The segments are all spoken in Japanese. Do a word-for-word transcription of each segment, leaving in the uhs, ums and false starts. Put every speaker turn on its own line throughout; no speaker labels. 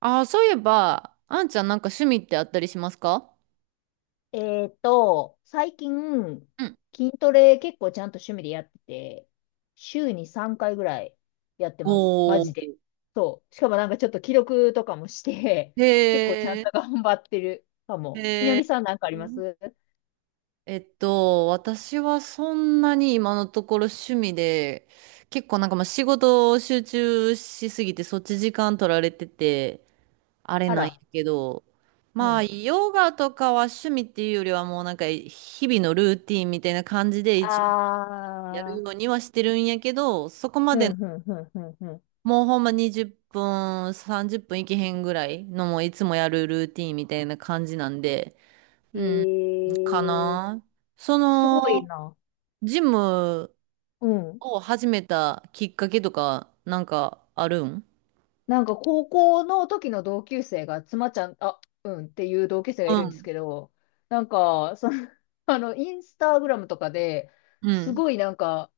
ああ、そういえば、あんちゃんなんか趣味ってあったりしますか。
えーっと、最近、
うん。
筋トレ結構ちゃんと趣味でやってて、週にさんかいぐらいやってます。マ
お
ジ
ー。
で。そう。しかもなんかちょっと記録とかもして、
へ
結構ちゃん
え。
と頑張ってるかも。みの
へ
りさんなんかありま
ー、
す？
えっと、私はそんなに今のところ趣味で、結構なんかまあ仕事を集中しすぎてそっち時間取られてて、あれ
あ
なんや
ら。
けど、
う
まあ
ん。
ヨガとかは趣味っていうよりはもうなんか日々のルーティンみたいな感じで一応やる
あ
ように
ー。
はしてるんやけど、そこま
う
で
ん、うん、うん、うん、う
もうほんまにじゅっぷん、さんじゅっぷんいけへんぐらいのもういつもやるルーティンみたいな感じなんで、
ん。
うん、
え
か
ー、
な。そ
すごい
の、
な。
ジム
うん。
を始めたきっかけとか、なんかあるん？
なんか高校の時の同級生が、妻ちゃん、あ、うんっていう同級生が
う
いるんです
ん。
けど、なんか、その、あの、インスタグラムとかで、
う
す
ん。
ごいなんか、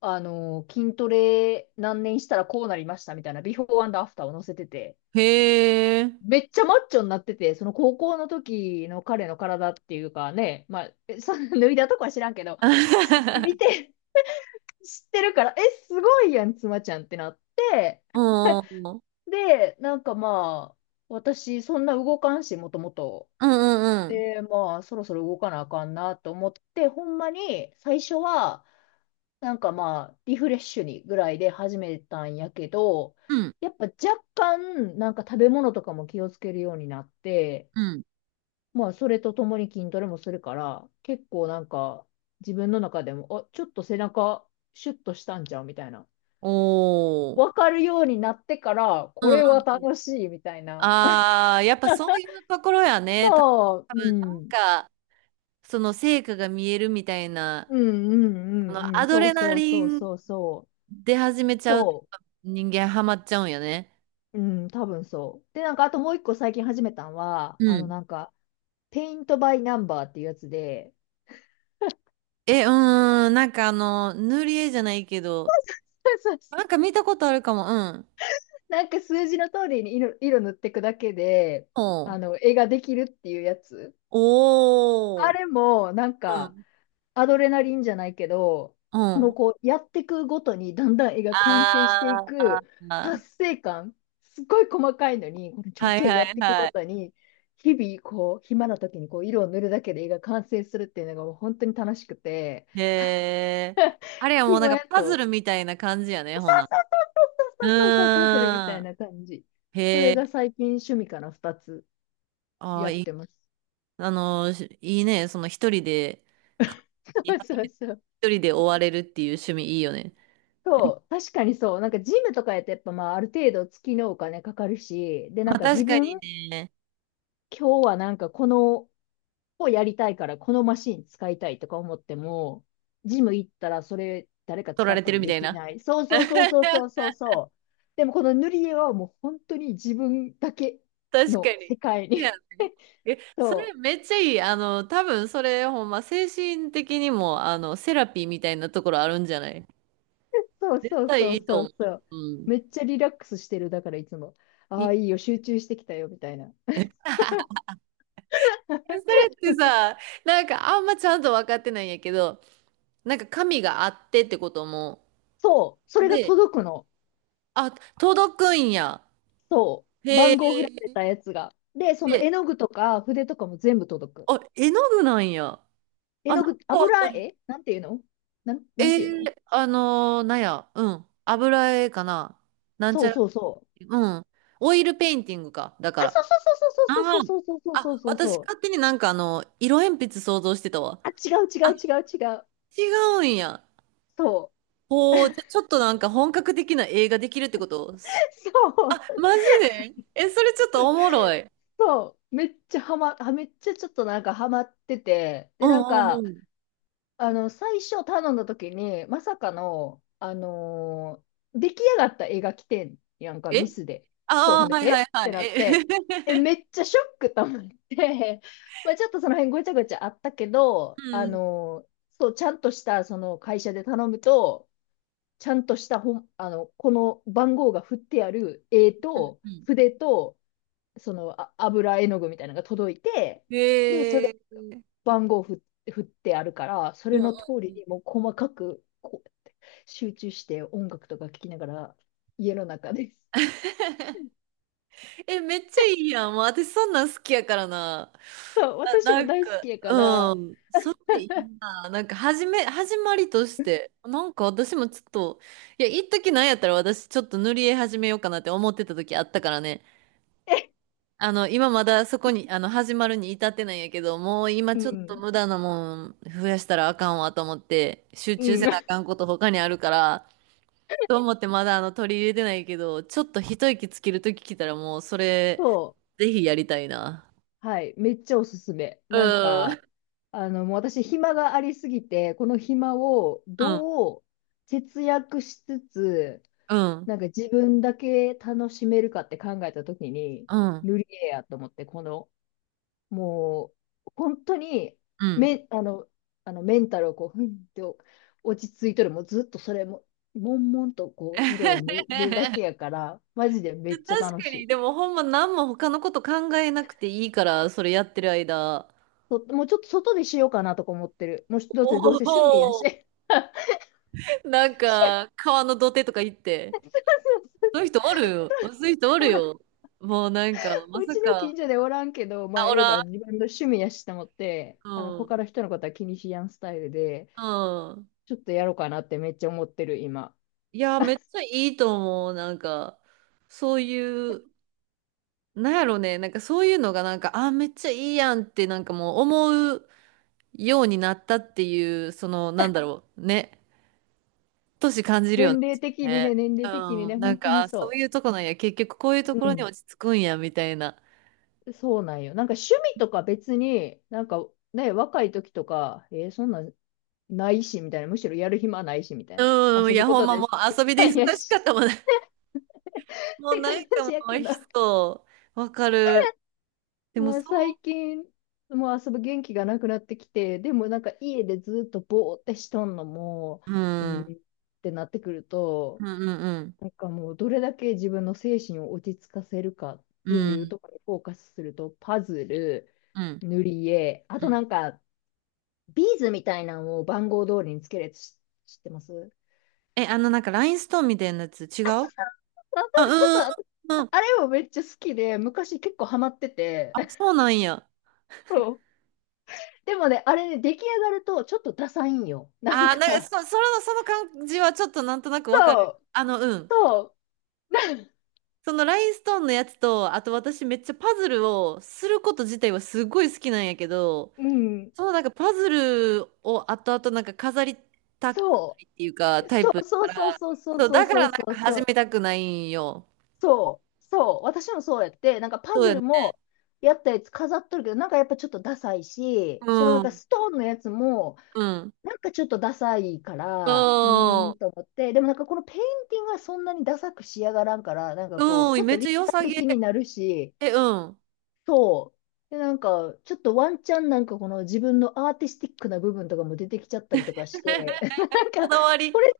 あの、筋トレ何年したらこうなりましたみたいな、ビフォーアフターを載せてて、
へえ。
めっちゃマッチョになってて、その高校の時の彼の体っていうかね、まあ、えその脱いだとこは知らんけど、し見 て、知ってるから、え、すごいやん、妻ちゃんってなって、
おー。
で、なんかまあ、私、そんな動かんし、もともと。
うんうんうん。
で、まあ、そろそろ動かなあかんなと思って、ほんまに最初は、なんかまあ、リフレッシュにぐらいで始めたんやけど、
うん。
やっぱ若干、なんか食べ物とかも気をつけるようになって、
うん。
まあ、それとともに筋トレもするから、結構なんか、自分の中でも、あ、ちょっと背中、シュッとしたんちゃうみたいな。
お
わ
ー。
かるようになってから、
う
こ
んうん。あ
れは楽しいみたいな。
あー、やっぱそういうところやね。た
そう、
多分
う
なん
ん。
か、その成果が見えるみたいな、
うんうん
あ
う
の、
んう
ア
ん。
ド
そう
レナ
そう
リ
そう
ン
そうそう。
出始めちゃうと
そ
人間ハマっちゃうんよね。
う。うん、多分そう。で、なんか、あともう一個最近始めたんは、
う
あの、
ん。
なんか、ペイントバイナンバーっていうやつで、
え、うーん、なんかあの、塗り絵じゃないけど、
そうそうそ
な
う。
んか見たことあるかも、うん。
なんか数字の通りに色、色塗っていくだけで、
おう。
あの、絵ができるっていうやつ。
お
あ
ー、
れも、なん
う
か、
ん、
アドレナリンじゃないけど、
う
この
ん。
こう、やっていくごとにだんだん絵が完成してい
あ
く
ー、
達成感、すっごい細かいのに、このちょい
はい
ちょい
は
やっ
い
ていくご
は
と
い。
に、日々こう、暇な時にこう、色を塗るだけで絵が完成するっていうのがもう本当に楽しくて、
へえ。あれはもうなん
暇
か
や
パズ
と、
ルみたいな感じやね、ほな。う
そうそうそう、パズルみた
ー
い
ん。
な感じ。そ
へ
れ
え。
が最近趣味からふたつ
ああ
やっ
いい、
てます。
あの、しいいね。その一人で、か
そう
初
そう
めて
そう。
一人で追われるっていう趣味いいよね。
そう、確かにそう。なんかジムとかやってやっぱまあある程度月のお金かかるし、でな
ま
ん
あ
か
確
自
かに、
分
ね、
今日はなんかこのをやりたいから、このマシン使いたいとか思っても、ジム行ったらそれ誰か
取
使
ら
っ
れ
て
て
て
るみ
で
たい
き
な。
ない。そうそうそうそう そうそうそう。でもこの塗り絵はもう本当に自分だけ
確か
の
に。
世界
そうや
に。
ね。え、それ
そ
めっちゃいい。あの、多分それほんま精神的にも、あの、セラピーみたいなところあるんじゃない？
う。そう
絶
そう
対
そ
い
う
いと
そ
思
う
う。
そう。
うん。
めっちゃリラックスしてる。だからいつも、
い
ああ、
い。
いいよ、集中してきたよ、みたいな。
え、それってさ、なんかあんまちゃんと分かってないんやけど、なんか神があってってことも、
そう、それが
で、
届くの。
あ、届くんや。
そう。
へ
番号振られ
え。
たやつが。で、その
で、
絵の具とか筆とかも全部届く。
あ、絵の具なんや。
絵
あ、なん
の具、
かわ
油
かる。
絵なんていうの？なん、なん
え
ていうの？
ー、あのーなんや、うん。油絵かな。なんち
そう
ゃら、
そうそう。
うん。オイルペインティングか。だか
あ、そ
ら。
うそうそうそうそ
あ
う
ー、
そうそうそうそう
あ、
そうそ
私勝
う。
手になんかあの、色鉛筆想像してたわ。
あ、違う違
あ、
う違う違う。
違うんや。
そう。
ほう、じゃ、ちょっとなんか本格的な映画できるってこと？
そ
あ、
う。
マジでえ、それちょっとおもろい。
そう。めっちゃはま、は、めっちゃちょっとなんかハマってて。
う
で、なん
んう
か、
んうん。
あの、最初頼んだ時に、まさかの、あのー出来上がった絵が来てんやんか、
え、
ミスで。そう、
あ
ほ
あ
ん
ー、
で、
はい
え
はい
っ
はい。
てなっ
え
て、え、めっちゃショックと思って、まあちょっとその辺ごちゃごちゃあったけど、
う
あ
ん
のーそう、ちゃんとした、その会社で頼むと、ちゃんとしたほん、あの、この番号が振ってある絵
うん
と、
うん。
筆と、その、あ、油絵の具みたいなのが届いて、で、そ
へ
れ
え。
番号ふ、振ってあるから、そ
う
れ
んうん
の通り
うん。
にもう細かくこう集中して音楽とか聴きながら家の中です。
え、めっちゃいいやん。もう私そんなん好きやからな。
そう
あ、
私
な
も
ん
大好
か、
きやか
う
ら、
ん。それでいいな。なんか、始め、始まりとして、なんか私もちょっと、いや、一時なんやったら私ちょっと塗り絵始めようかなって思ってた時あったからね。
え
あの、今まだそこに、あの、始まるに至ってないんやけど、もう今
う
ちょっと
ん、
無駄なもん増やしたらあかんわと思って、集
う
中せ
ん、
なあかん こと他にあるから、と思ってまだあの取り入れてないけど、ちょっと一息つけるとき来たらもうそれ、
そ
ぜひやりたいな。
う、はい、めっちゃおすすめ。なん
うん。
か、あの、もう私、暇がありすぎて、この暇を
うん、
どう節約しつつ、
うん、
なんか自分だけ楽しめるかって考えたときに、
うん、
塗り絵やと思って、このもう、本当に、
うん。
め、あの、あのメンタルをこう、ふんって落ち着いとる、もうずっとそれも、悶々とこう、色を塗るだ けやから、マジでめっちゃ
確
楽
か
し
に、
い。
でもほんま何も他のこと考えなくていいから、それやってる間。
ともうちょっと外でしようかなとか思ってる。もうどうせどう
お、
せ趣味や
お、
し。
なん
そう
か、川の土手とか行って、
そう
そういう
そう。
人おるよ。そういう人おる
ほら、
よ。もうなんか、ま
う
さ
ちの
か、
近所でおらんけど、まあ、
あ、お
エヴ
らん、
ァ自分の趣味やしと思って、
う
あの、
ん、
他の人のことは気にしやんスタイルで、
うん。
ちょっとやろうかなってめっちゃ思ってる、今。
いや、めっちゃいいと思う。なんか、そういう、なんやろね、なんかそういうのがなんか、あ、めっちゃいいやんって、なんかもう思うようになったっていう、その、なんだろう、ね、年感じるよね。
年齢的にね、
ね、
年齢的に
う
ね、
ん、な
本
ん
当
か、
に
あ、そう
そ
いうとこなんや、結局こういうと
う。
こ
う
ろに
ん。
落ち着くんや、みたいな。
そうなんよ。なんか趣味とか別に、なんかね、若い時とか、えーそんなんないし、みたいな。むしろやる暇ないし、みたいな。
うん、い
遊ぶ
や、
こ
ほん
と
ま
で
もう
す。
遊びで忙
よ
しか
し
ったもんね。
っ
もう
て感
なんかも
じやけ
う
ど、
人、わかる。でも
も
そ
う最近、もう遊ぶ元気がなくなってきて、でもなんか家でずっとぼーってしとんのも、
う、う
う
ん、
ん
う
っ
ん
てなってくる
う
と、
ん
なんかもうどれだけ自分の精神を落ち着かせるかっ
うん、
てい
う
う
ん、
ところにフォーカスすると、パズル、
うん、
塗り絵、あ
う
とな
ん。
んかビーズみたいなのを番号通りにつけるやつ知ってますわ
え、あの、なんか、ラインストーンみたいなやつ、違う？
か
あ、
るそう。
うーん、うん。
あれもめっちゃ好きで、昔結構ハマってて。
あ、そうなんや。
そう。でもね、あれね、出来上がるとちょっとダサいんよ。なん
あー、なんか、そ、
か、
その、その感じはちょっとなんとなくわかる。
そう、
あの、うん。
そ
そのラインストーンのやつと、あと私めっちゃパズルをすること自体はすごい好きなんやけど、
う、うん、
そのなんかパズルを後々なんか飾りたくな
そ
いっ
う、
ていうか、タイ
そ
プ。
うそうそうそう
そう、
そう
だから
そ
な
う
ん
そ
か
うそ
始
う、
めたくないんよ。
そう、そう私もそうやって、なんかパ
そう
ズ
やね。
ルもやったやつ飾っとるけど、なんかやっぱちょっとダサいし、
う
そのなんか
ん、
ストーンのやつも、
うん。
なんかちょっとダサいか
う
ら、うーん。
ん。
と思って、でもなんかこのペインティングはそんなにダサく仕上がらんから、なんかこう、
う
ち
ん、
ょっ
め
と
っちゃ
立
良さ
体
げ。
的になるし、
え、うん。
そう。で、なんか、ちょっとワンチャンなんかこの自分のアーティスティックな部分とかも出てきちゃったりとかして、な
こ
んか、
だわ
こ
り。
れ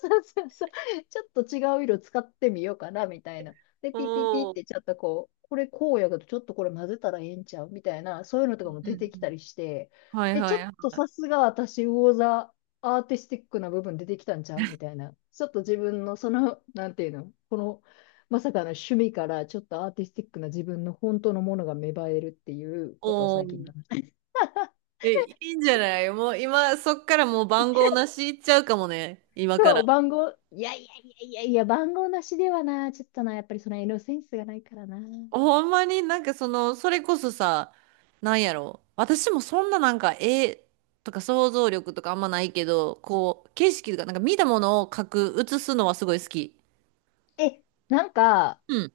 そうそうそう。ちょっと違う色使ってみようかな、みたいな。で、
お
ピピピっ
ー。
てちょっとこう、これこうやけど、ちょっとこれ混ぜたらええんちゃうみたいな、そういうのとかも
う
出
ん
て
う
きた
ん。
りして、
はい
え、
は
ちょっ
いはい。
とさすが私、魚座アーティスティックな部分出てきたんちゃうみたいな。ちょっと自分のその、なんていうの、この、まさかの趣味からちょっとアーティスティックな自分の本当のものが芽生えるっていうことを
お
最近
ー。
だな。
え、いいんじゃない？もう今、そっからもう番号なしいっちゃうかもね。今か
そ
ら。
う、番号、いやいやいやいやいや、番号なしではな、ちょっとな、やっぱりその色センスがないからな。
ほんまになんかその、それこそさ、なんやろう私もそんななんか絵とか想像力とかあんまないけど、こう、景色とか、なんか見たものを描く、写すのはすごい好き。
え、なんか、
うん、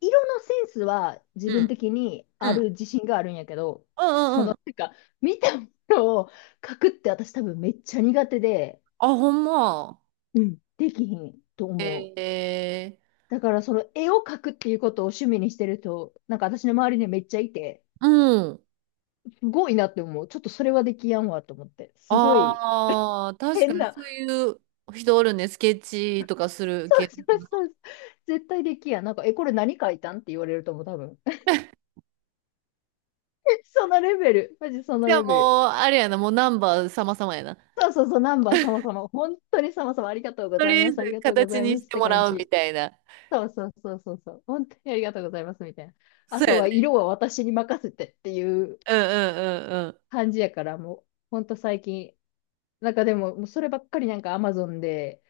色のセンスは自
う
分
ん、
的に
う
ある
ん。
自信があるんやけど、
うんう
そ
んうん。
の、なんか、見たものを書くって私多分めっちゃ苦手で、
あ、ほんま。
うん。できひんと思う。
え
だからその絵を描くっていうことを趣味にしてる人、なんか私の周りにめっちゃいて、
ー、うん。
すごいなって思う。ちょっとそれはできやんわと思って。すごい
ああ、確か
変
に
な、
そういう人おるね。スケッチとかする
そ
系
う
の
そ
人
う
な。
そう。絶対できやん。なんか、え、これ何書いたんって言われると思う、多分。そのレベル。マジその
じゃあ
レベル。
もう、あれやな、もうナンバー様々やな。
そうそうそう、ナンバー様様。本当に様様ありがとうご
と
ざ
り
い
あえ
ます。あり
ず
がとうご
形
ざい
に
ま
し
すっ
て
て
も
感
らうみ
じ。
たいな。
そうそうそうそうそう。本当にありがとうございますみたいな。あ
そう
と
や
は
ね。
色は私に任せてっていう
うんうん
感じやから、もう、本当最近。なんかでも、もうそればっかりなんか Amazon で、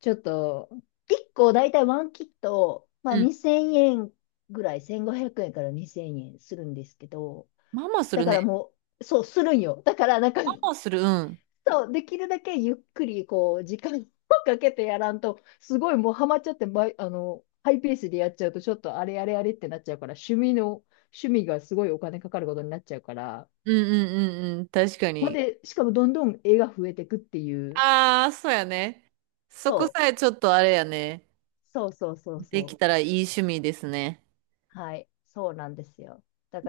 ちょっと、いっこ大体ワンキット、ま
う
あ
んうん。うん。
にせんえんぐらい、せんごひゃくえんからにせんえんするんですけど、
ママする
だから
ね。
もう、そう、するんよ。だからなんか、
ママする、うん。
そう、できるだけゆっくり、こう、時間をかけてやらんと、すごいもうハマっちゃって、ま、あの、ハイペースでやっちゃうと、ちょっとあれあれあれってなっちゃうから、趣味の、趣味がすごいお金かかることになっちゃうから、
うんうんうんうん。確か
ほん
に。
で、しかもどんどん絵が増えてくっていう、
ああ、そうやね。そ
そ
こさえちょっとあれやね。
う、そうそうそう
で
そ
きたらいい趣味ですね。
う、はい、そうなんですよ。だ